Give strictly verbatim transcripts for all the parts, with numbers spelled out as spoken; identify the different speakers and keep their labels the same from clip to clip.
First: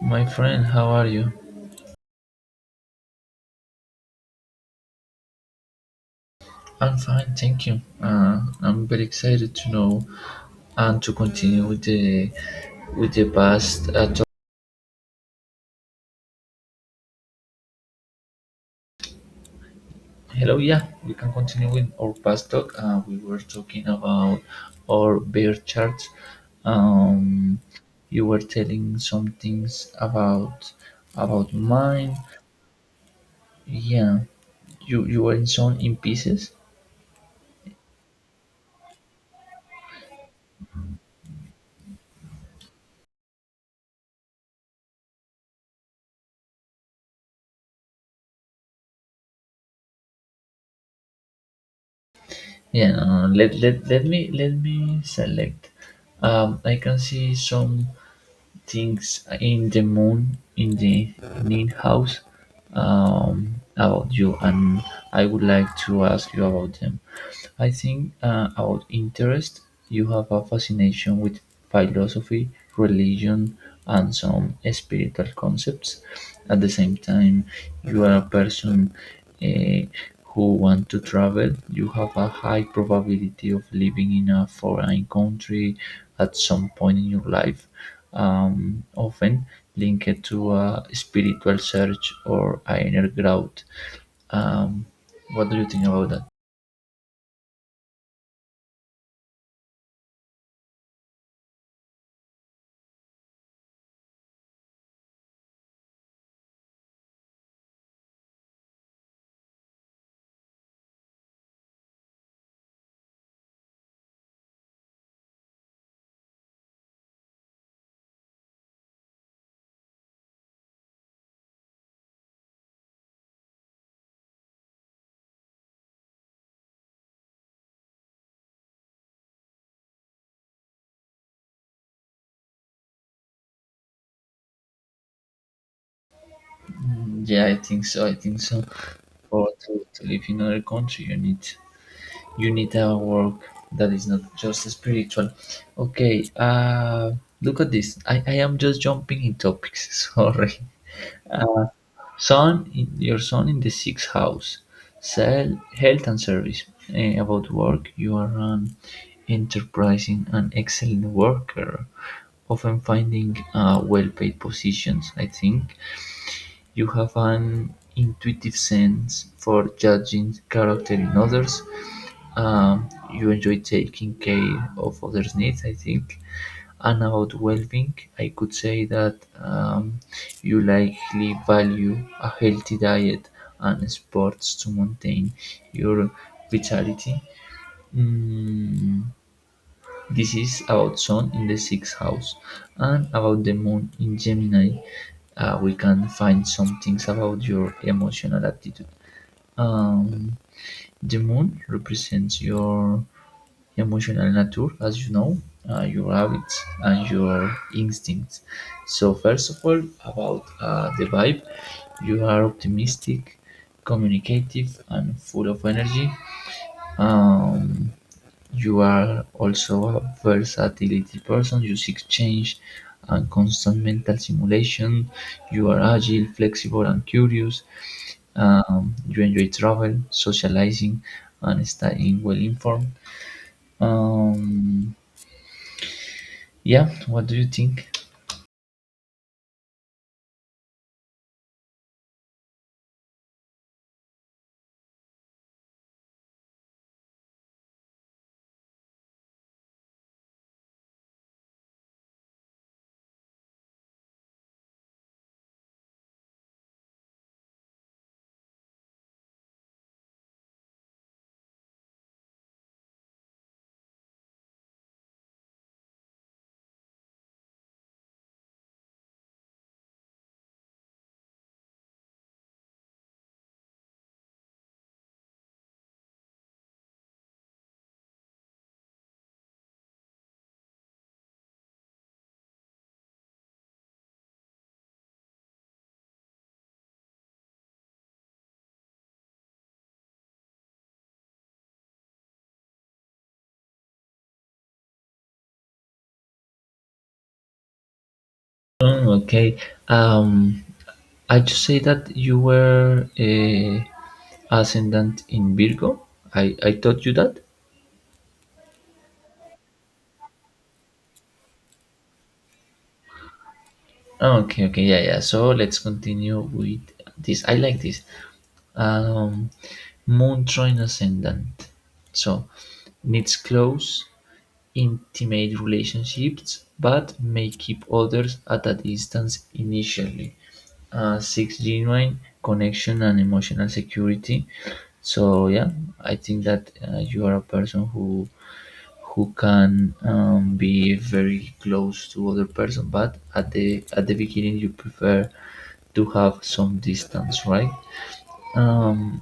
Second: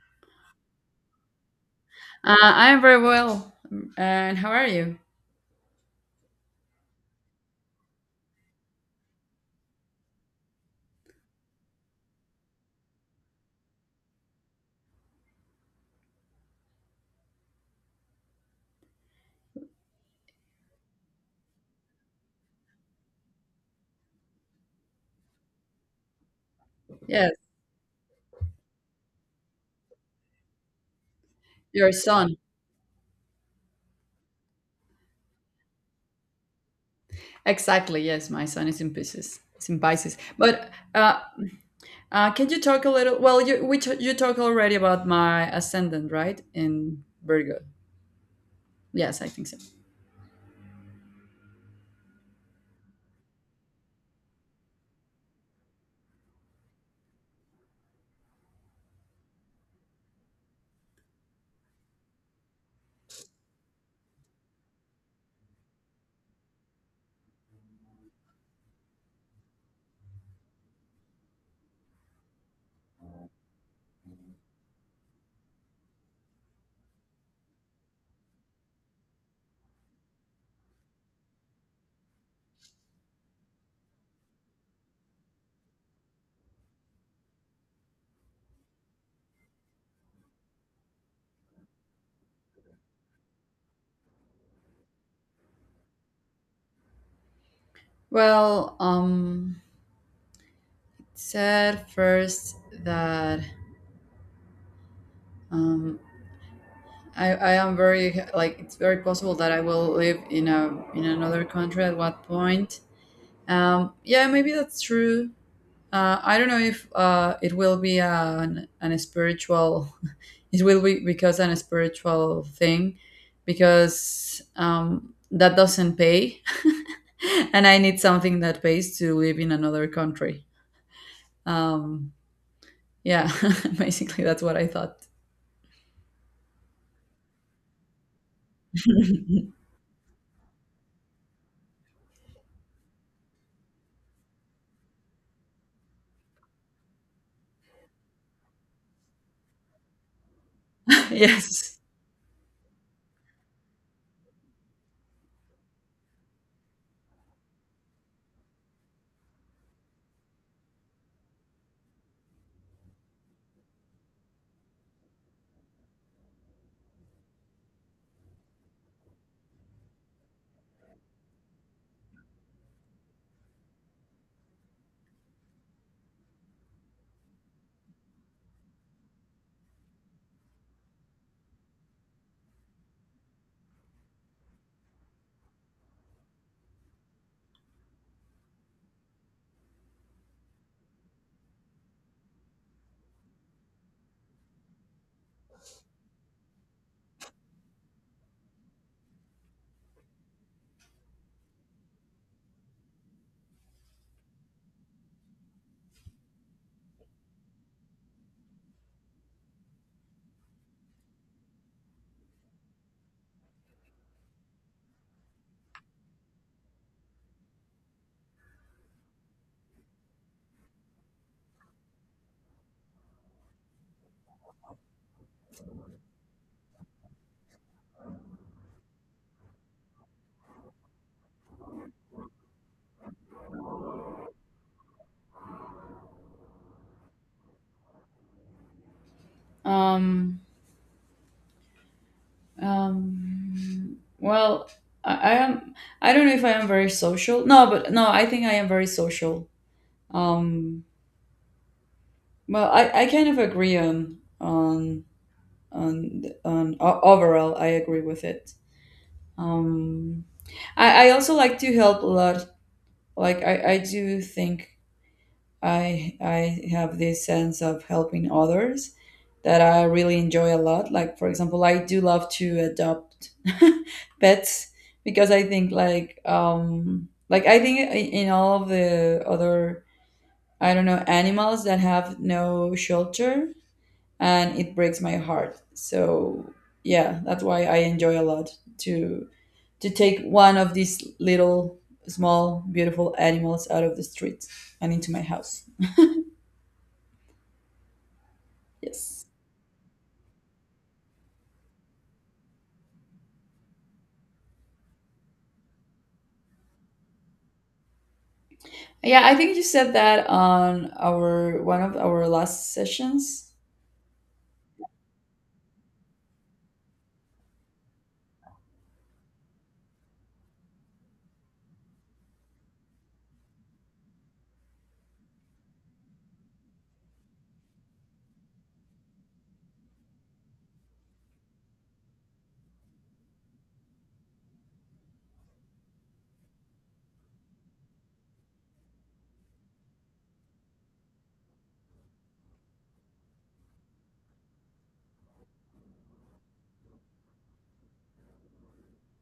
Speaker 1: My friend, how are you?
Speaker 2: Uh, I'm very well. And how are you?
Speaker 1: I'm fine, thank you. Uh, I'm very excited to know and to continue with the with the past uh, talk. Hello, yeah, we can continue with our past talk. Uh, we were talking about our bear charts.
Speaker 2: Yes,
Speaker 1: Um, you were telling some things about about
Speaker 2: your
Speaker 1: mine.
Speaker 2: son.
Speaker 1: Yeah, you you were in some in pieces.
Speaker 2: Exactly. Yes, my son is in Pisces. It's in Pisces. But uh, uh, can you talk a little? Well, you we t- you talked already about my ascendant, right? In Virgo. Yes, I think so.
Speaker 1: Yeah, uh, let, let let me let me select. Um, I can see some things in the moon in the Nin house um, about you, and I would like to ask you about them. I think, uh, about interest, you have a fascination with philosophy, religion, and some spiritual concepts. At the same time, you are a person eh, who want to travel. You have a high probability of living in a foreign country at some point in your life, um, often linked to a spiritual search or inner growth. Um, what do you think about that?
Speaker 2: Well, um, said first that um, I, I am very like it's very possible that I will live in a in another country at what point. Um, yeah, maybe that's true. Uh, I don't know if uh, it will be an, an spiritual. It will be because an spiritual thing, because um, that doesn't pay, and I need something that pays to live in another country. Um, yeah, basically that's what I thought.
Speaker 1: Yeah, I think so. I think so. Or to, to live in another country, you need you need a work that is not just spiritual. Okay. Uh, look at this. I, I am just jumping in topics. Sorry.
Speaker 2: Yes.
Speaker 1: Son, in, your son in the sixth house. Sell health and service. Eh, about work, you are an enterprising and excellent worker, often finding uh, well-paid positions. I think you have an intuitive sense for judging character in others. Um, you enjoy taking care of others' needs, I think. And about well being, I could say that um, you likely value a healthy diet and sports to maintain your vitality. Mm, this is about Sun in the sixth house and about the Moon in Gemini. Uh, we can find some things about your emotional attitude. Um, the Moon represents your emotional nature, as you know, uh, your habits and your instincts. So, first of all, about uh, the vibe, you are optimistic, communicative, and full of energy. Um, you are also a versatility person. You seek change and constant mental simulation. You are agile, flexible, and curious. Um, you enjoy travel, socializing, and staying well informed. Um, yeah, what do you think?
Speaker 2: Um, um, well, I, I am. I don't know if I am very social. No, but no, I think I am very social. Um, Well, I, I kind of agree on on on on o- overall. I agree with it. Um, I I also like to help a lot. Like I I do think I I have this sense of helping others that I really enjoy a lot. Like for example, I do love to adopt pets because I think like um like I think in in all of the other I don't know animals that have no shelter and it breaks my heart. So yeah, that's why I enjoy a lot to to take one of these little small beautiful animals out of the street and into my house.
Speaker 1: Mm,
Speaker 2: Yes.
Speaker 1: okay. Um, I just say that you were a ascendant in Virgo. I I taught you that.
Speaker 2: Yeah, I think you said that on our one of our last sessions.
Speaker 1: Okay, okay, yeah, yeah. So let's continue with this. I like this. um, Moon trine ascendant. So needs close, intimate relationships, but may keep others at a distance initially. Uh, six genuine connection and emotional security. So yeah, I think that uh, you are a person who who can um, be very close to other person, but at the at the beginning you prefer to have some distance, right? Um,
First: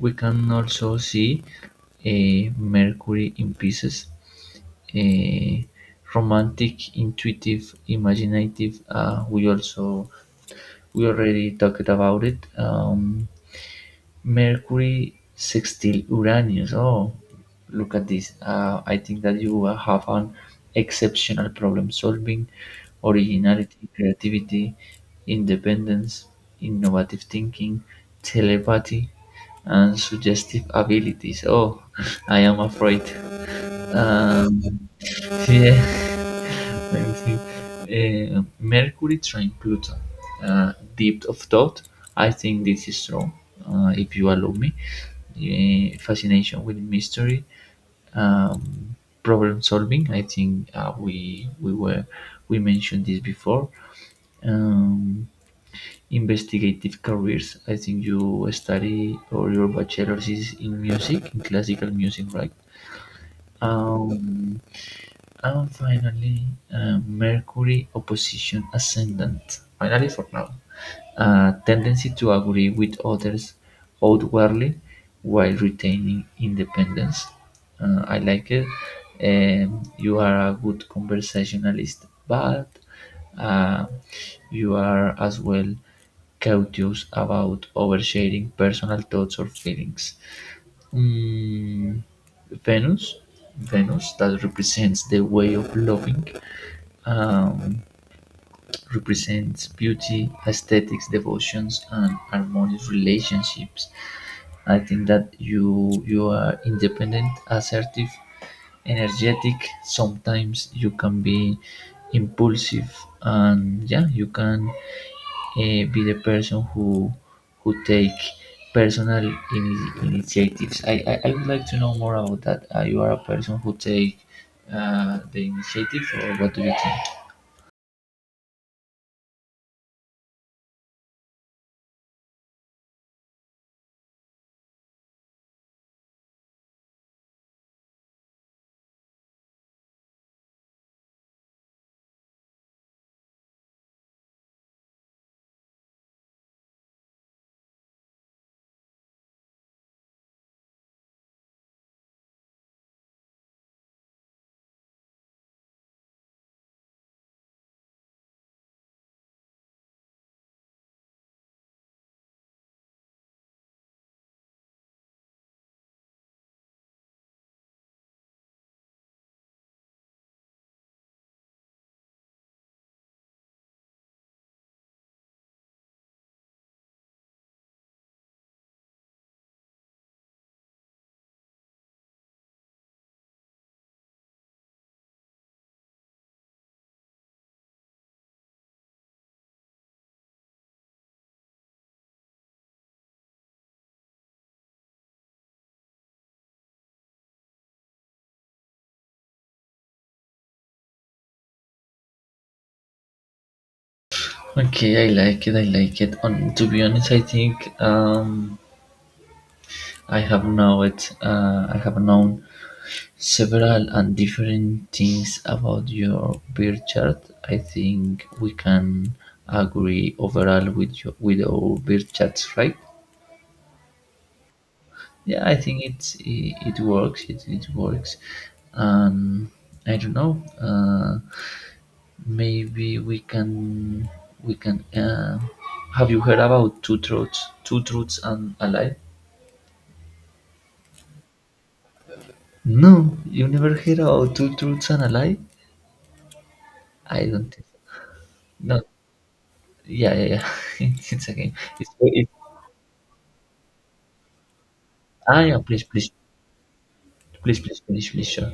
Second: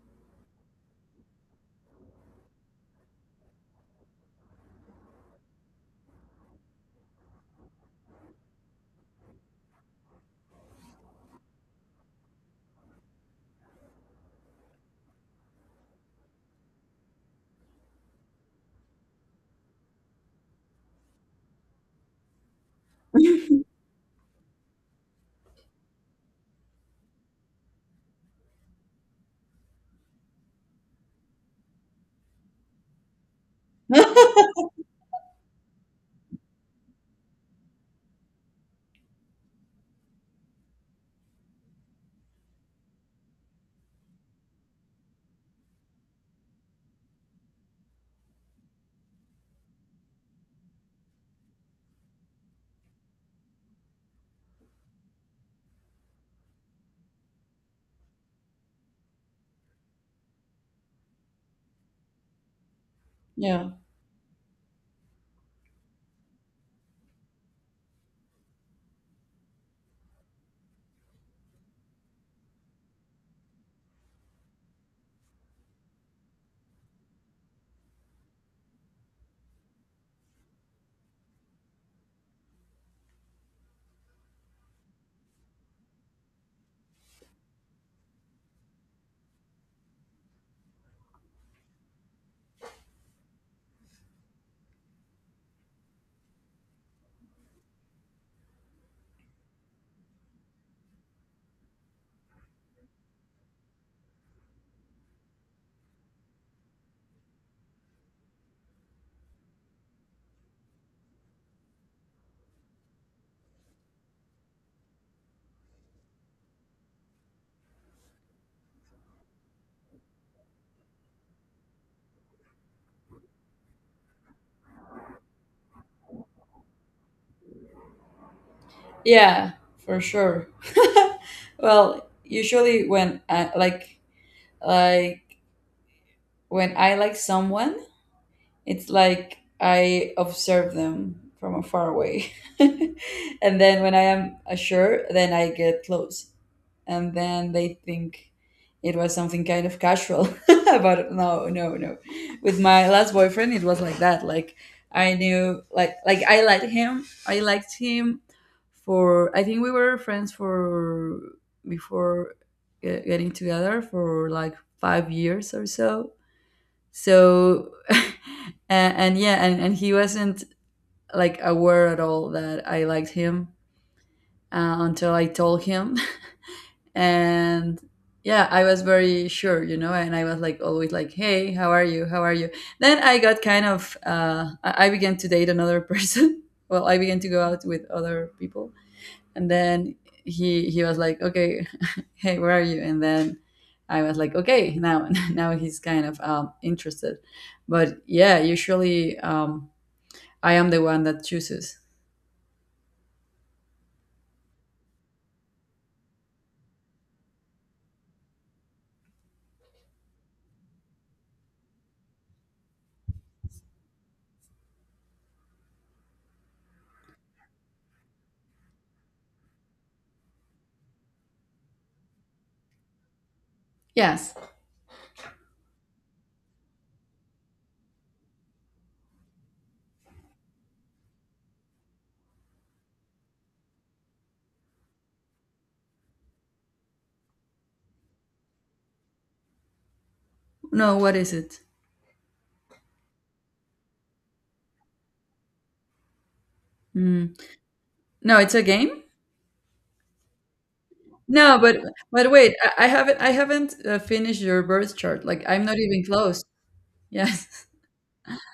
Speaker 1: we can also see eh, Mercury in pieces, eh, romantic, intuitive, imaginative. Uh, we also we already talked about it. Um, Mercury sextile Uranus. Oh, look at this. Uh, I think that you will have an exceptional problem solving, originality, creativity, independence, innovative thinking, telepathy, and suggestive abilities. Oh, I am afraid. Um, yeah. Thank Uh, Mercury trine Pluto. Uh, depth of thought. I think this is strong, uh, if you allow me. Uh, fascination with mystery, um, problem solving. I think uh, we we were we mentioned this before. Um, Investigative careers. I think you study or your bachelor's is in music, in classical music, right?
Speaker 2: Yeah.
Speaker 1: Um, and finally, uh, Mercury opposition ascendant. Finally, for now, a tendency to agree with others outwardly while retaining independence. Uh, I like it. Um, you are a good conversationalist, but uh, you are as well cautious about oversharing personal thoughts or feelings. Mm, Venus, Venus that represents the way of loving, um, represents beauty, aesthetics, devotions, and harmonious relationships. I think that you you are independent, assertive, energetic. Sometimes you can be impulsive, and yeah, you can eh, be the person who who take personal ini- initiatives. I, I, I would like to know more about that. Uh, you are a person who take uh, the initiative, or what do you think?
Speaker 2: Yeah, for sure. Well, usually when I, like like when I like someone. It's like I observe them from a far away. And then when I am assured, then I get close. And then they think it was something kind of casual. But no, no, no. With my last boyfriend, it was like that. Like I knew, like, like I liked him. I liked him for, I think we were friends for, before get- getting together for like five years or so so. and, and yeah and, and he wasn't like aware at all that I liked him, uh, until I told him. And yeah, I was very sure, you know, and I was like always like, hey, how are you? How are you? Then I got kind of uh, i I began to date another person. Well, I began to go out with other people, and then he he was like, okay, hey, where are you? And then I was like, okay, now. Now he's kind of um, interested. But yeah, usually um, I am the one that chooses.
Speaker 1: Okay, I like it. I like it. On to be honest, I think um, I have know it. Uh, I have known several and different things about your birth chart. I think we can agree overall with your, with our birth charts, right?
Speaker 2: Yes.
Speaker 1: yeah, I think it's it, it works. It it works. Um, I don't know. Uh, maybe we can we can. Uh, have you heard about two truths, two truths and a lie?
Speaker 2: No, what is it?
Speaker 1: No, you never heard about two truths and a lie? I
Speaker 2: Mm.
Speaker 1: don't think.
Speaker 2: No, it's a
Speaker 1: No,
Speaker 2: game.
Speaker 1: yeah, yeah, yeah. it's it's a game.
Speaker 2: no but
Speaker 1: It's, it's,
Speaker 2: but wait i, I haven't i haven't uh, finished your birth chart.
Speaker 1: ah,
Speaker 2: Like
Speaker 1: yeah.
Speaker 2: I'm not
Speaker 1: Please,
Speaker 2: even
Speaker 1: please,
Speaker 2: close.
Speaker 1: please,
Speaker 2: Yes.
Speaker 1: please, please, please, sure.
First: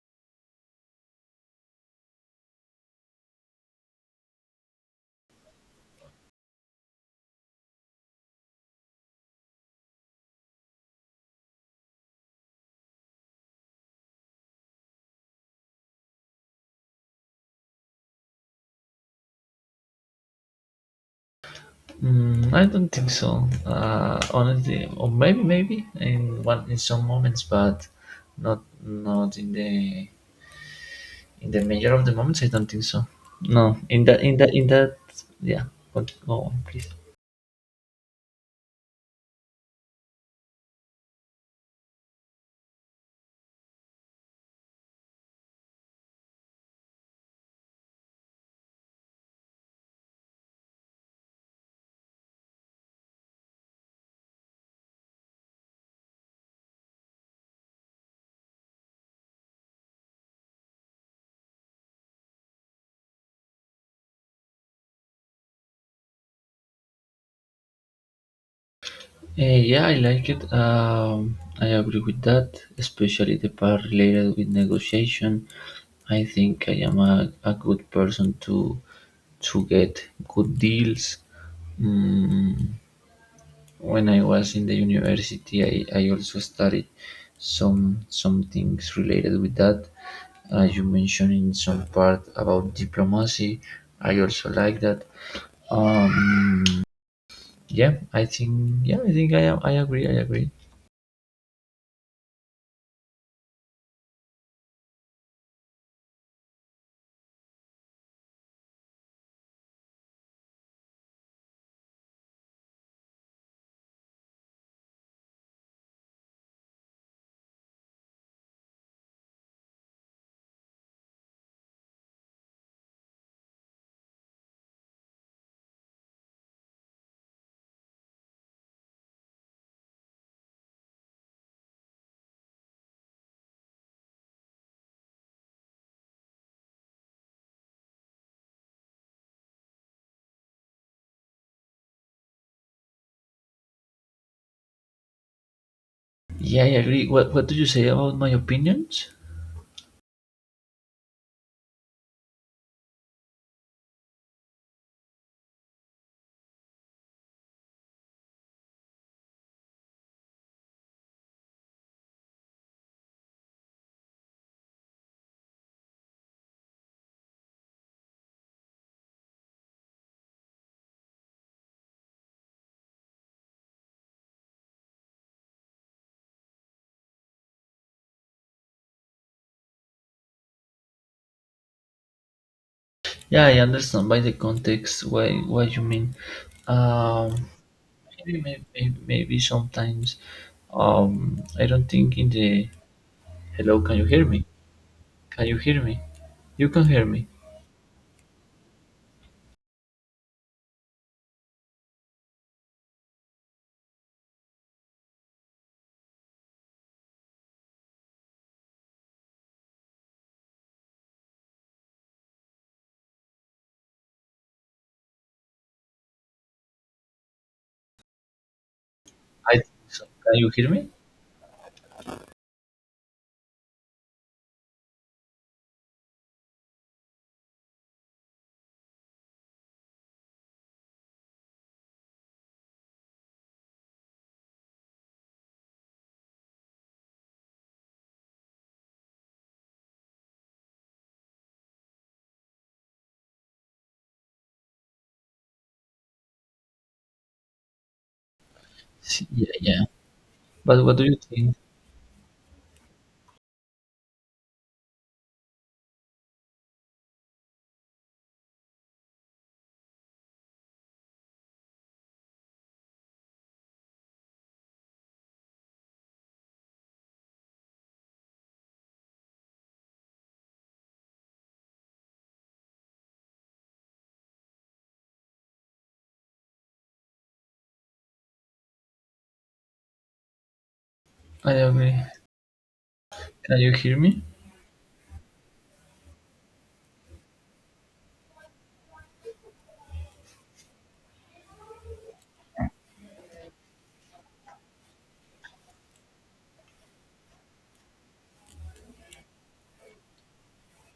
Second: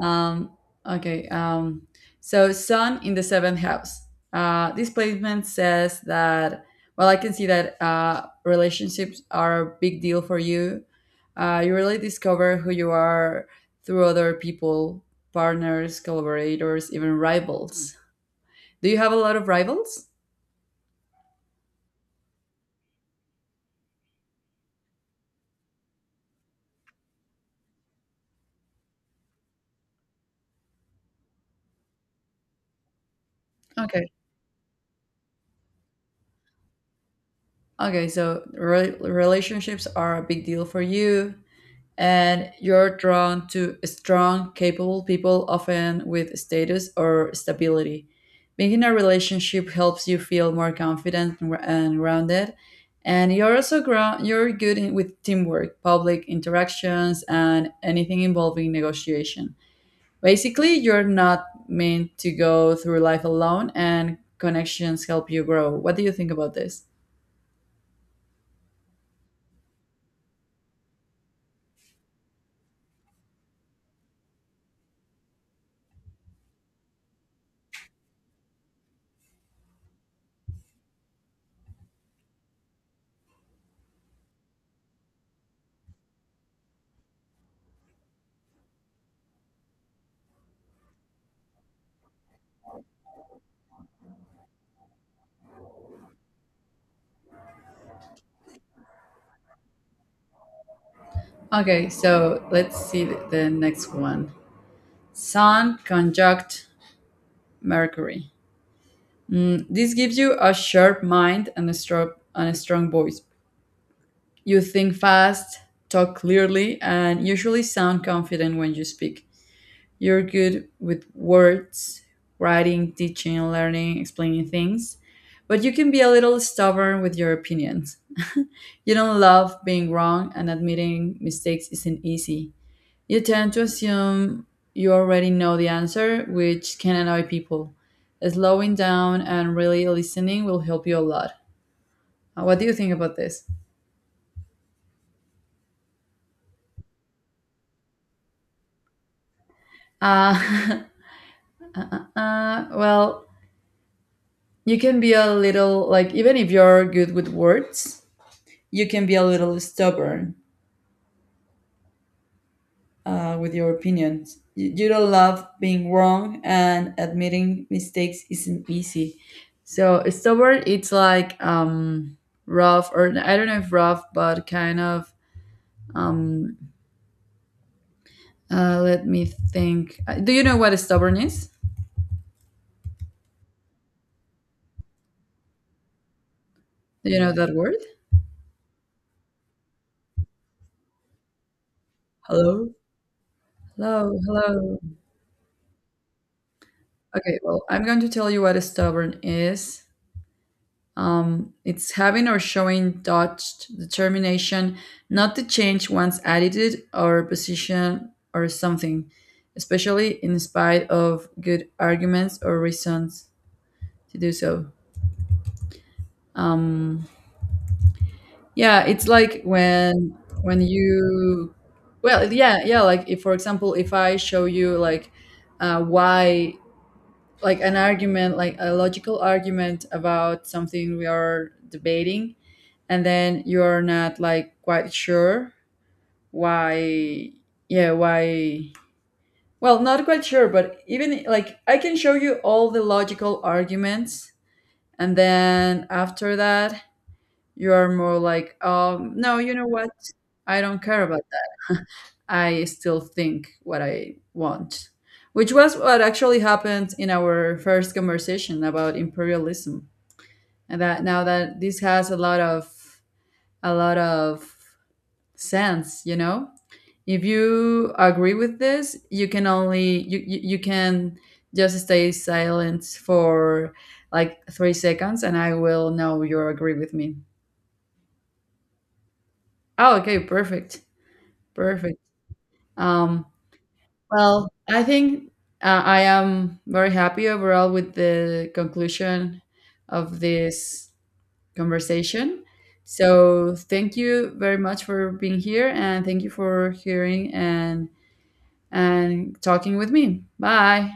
Speaker 2: Um, okay. Um, so Sun in the seventh house. Uh, this placement says that. Well, I can see that uh, relationships are a big deal for you. Uh, you really discover who you are through other people, partners, collaborators, even rivals. Do you have a lot of rivals?
Speaker 1: Mm, I don't think so. Uh, honestly, or maybe maybe in one in some moments, but not not in the in the major of the moments. I don't think so. No, in
Speaker 2: Okay.
Speaker 1: that in that in that yeah. But go on, please.
Speaker 2: Okay. So re- relationships are a big deal for you. And you're drawn to strong, capable people, often with status or stability. Being in a relationship helps you feel more confident and gr- and grounded, and you're also ground, you're good in, with teamwork, public interactions, and anything involving negotiation. Basically, you're not meant to go through life alone, and connections help you grow. What do you think about this?
Speaker 1: Eh, yeah, I like it. Um, I agree with that, especially the part related with negotiation. I think I am a, a good person to to get good deals. Mm, when I was in the university, I, I also studied some some things related with that. As you mentioned in some part about diplomacy, I also like that. Um, yeah, I think yeah, I think I am. I agree. I agree.
Speaker 2: Okay, so let's see the the next one. Sun, conjunct, Mercury. Mm, this gives you a sharp mind and a, strong, and a strong voice. You think fast, talk clearly, and usually sound confident when you speak. You're good with words, writing, teaching, learning, explaining things, but you can be a little stubborn with your opinions. You don't love being wrong, and admitting mistakes isn't easy. You tend to assume you already know the answer, which can annoy people. Slowing down and really listening will help you a lot. Uh, What do you think about this?
Speaker 1: Yeah, I agree. What What do you say about my opinions?
Speaker 2: Uh, uh, uh, uh, well, you can be a little, like, even if you're good with words, you can be a little stubborn uh, with your opinions. You, you don't love being wrong, and admitting mistakes isn't easy. So stubborn, it's like um, rough, or I don't know if rough, but kind of. Um, uh, let me think. Uh, Do you know what stubborn is?
Speaker 1: Yeah, I understand by the context why what you mean.
Speaker 2: Do you know
Speaker 1: Um,
Speaker 2: that word?
Speaker 1: maybe, may- may- maybe sometimes. Um, I don't think in the.
Speaker 2: Hello,
Speaker 1: Hello, can you
Speaker 2: hello,
Speaker 1: hear me?
Speaker 2: hello.
Speaker 1: Can you hear me? You can hear me.
Speaker 2: Okay, well, I'm going to tell you what stubborn is. Um, it's having or showing touched determination not to change one's attitude or position or something, especially in spite of good arguments or reasons to do so. Um, yeah, it's like
Speaker 1: I think so.
Speaker 2: when
Speaker 1: Can you
Speaker 2: when
Speaker 1: hear me?
Speaker 2: you, well, yeah, yeah, like if, for example, if I show you like uh, why, like an argument, like a logical argument about something we are debating, and then you're not like quite sure why, yeah, why, well not quite sure, but even like I can show you all the logical arguments, and then after that you are more like, um,
Speaker 1: S-
Speaker 2: no, you
Speaker 1: Yeah,
Speaker 2: know
Speaker 1: yeah.
Speaker 2: what, I don't
Speaker 1: But what
Speaker 2: care
Speaker 1: do you
Speaker 2: about
Speaker 1: think?
Speaker 2: that, I still think what I want, which was what actually happened in our first conversation about imperialism, and that now that this has a lot of a lot of sense, you know, if you agree with this, you can only you you, you can just stay silent for like three seconds and I will know you agree with me. Oh, okay, perfect.
Speaker 1: I agree.
Speaker 2: Perfect. Um,
Speaker 1: Can you hear me?
Speaker 2: well, I think uh, I am very happy overall with the conclusion of this conversation, so thank you very much for being here and thank you for hearing and and talking with me. Bye.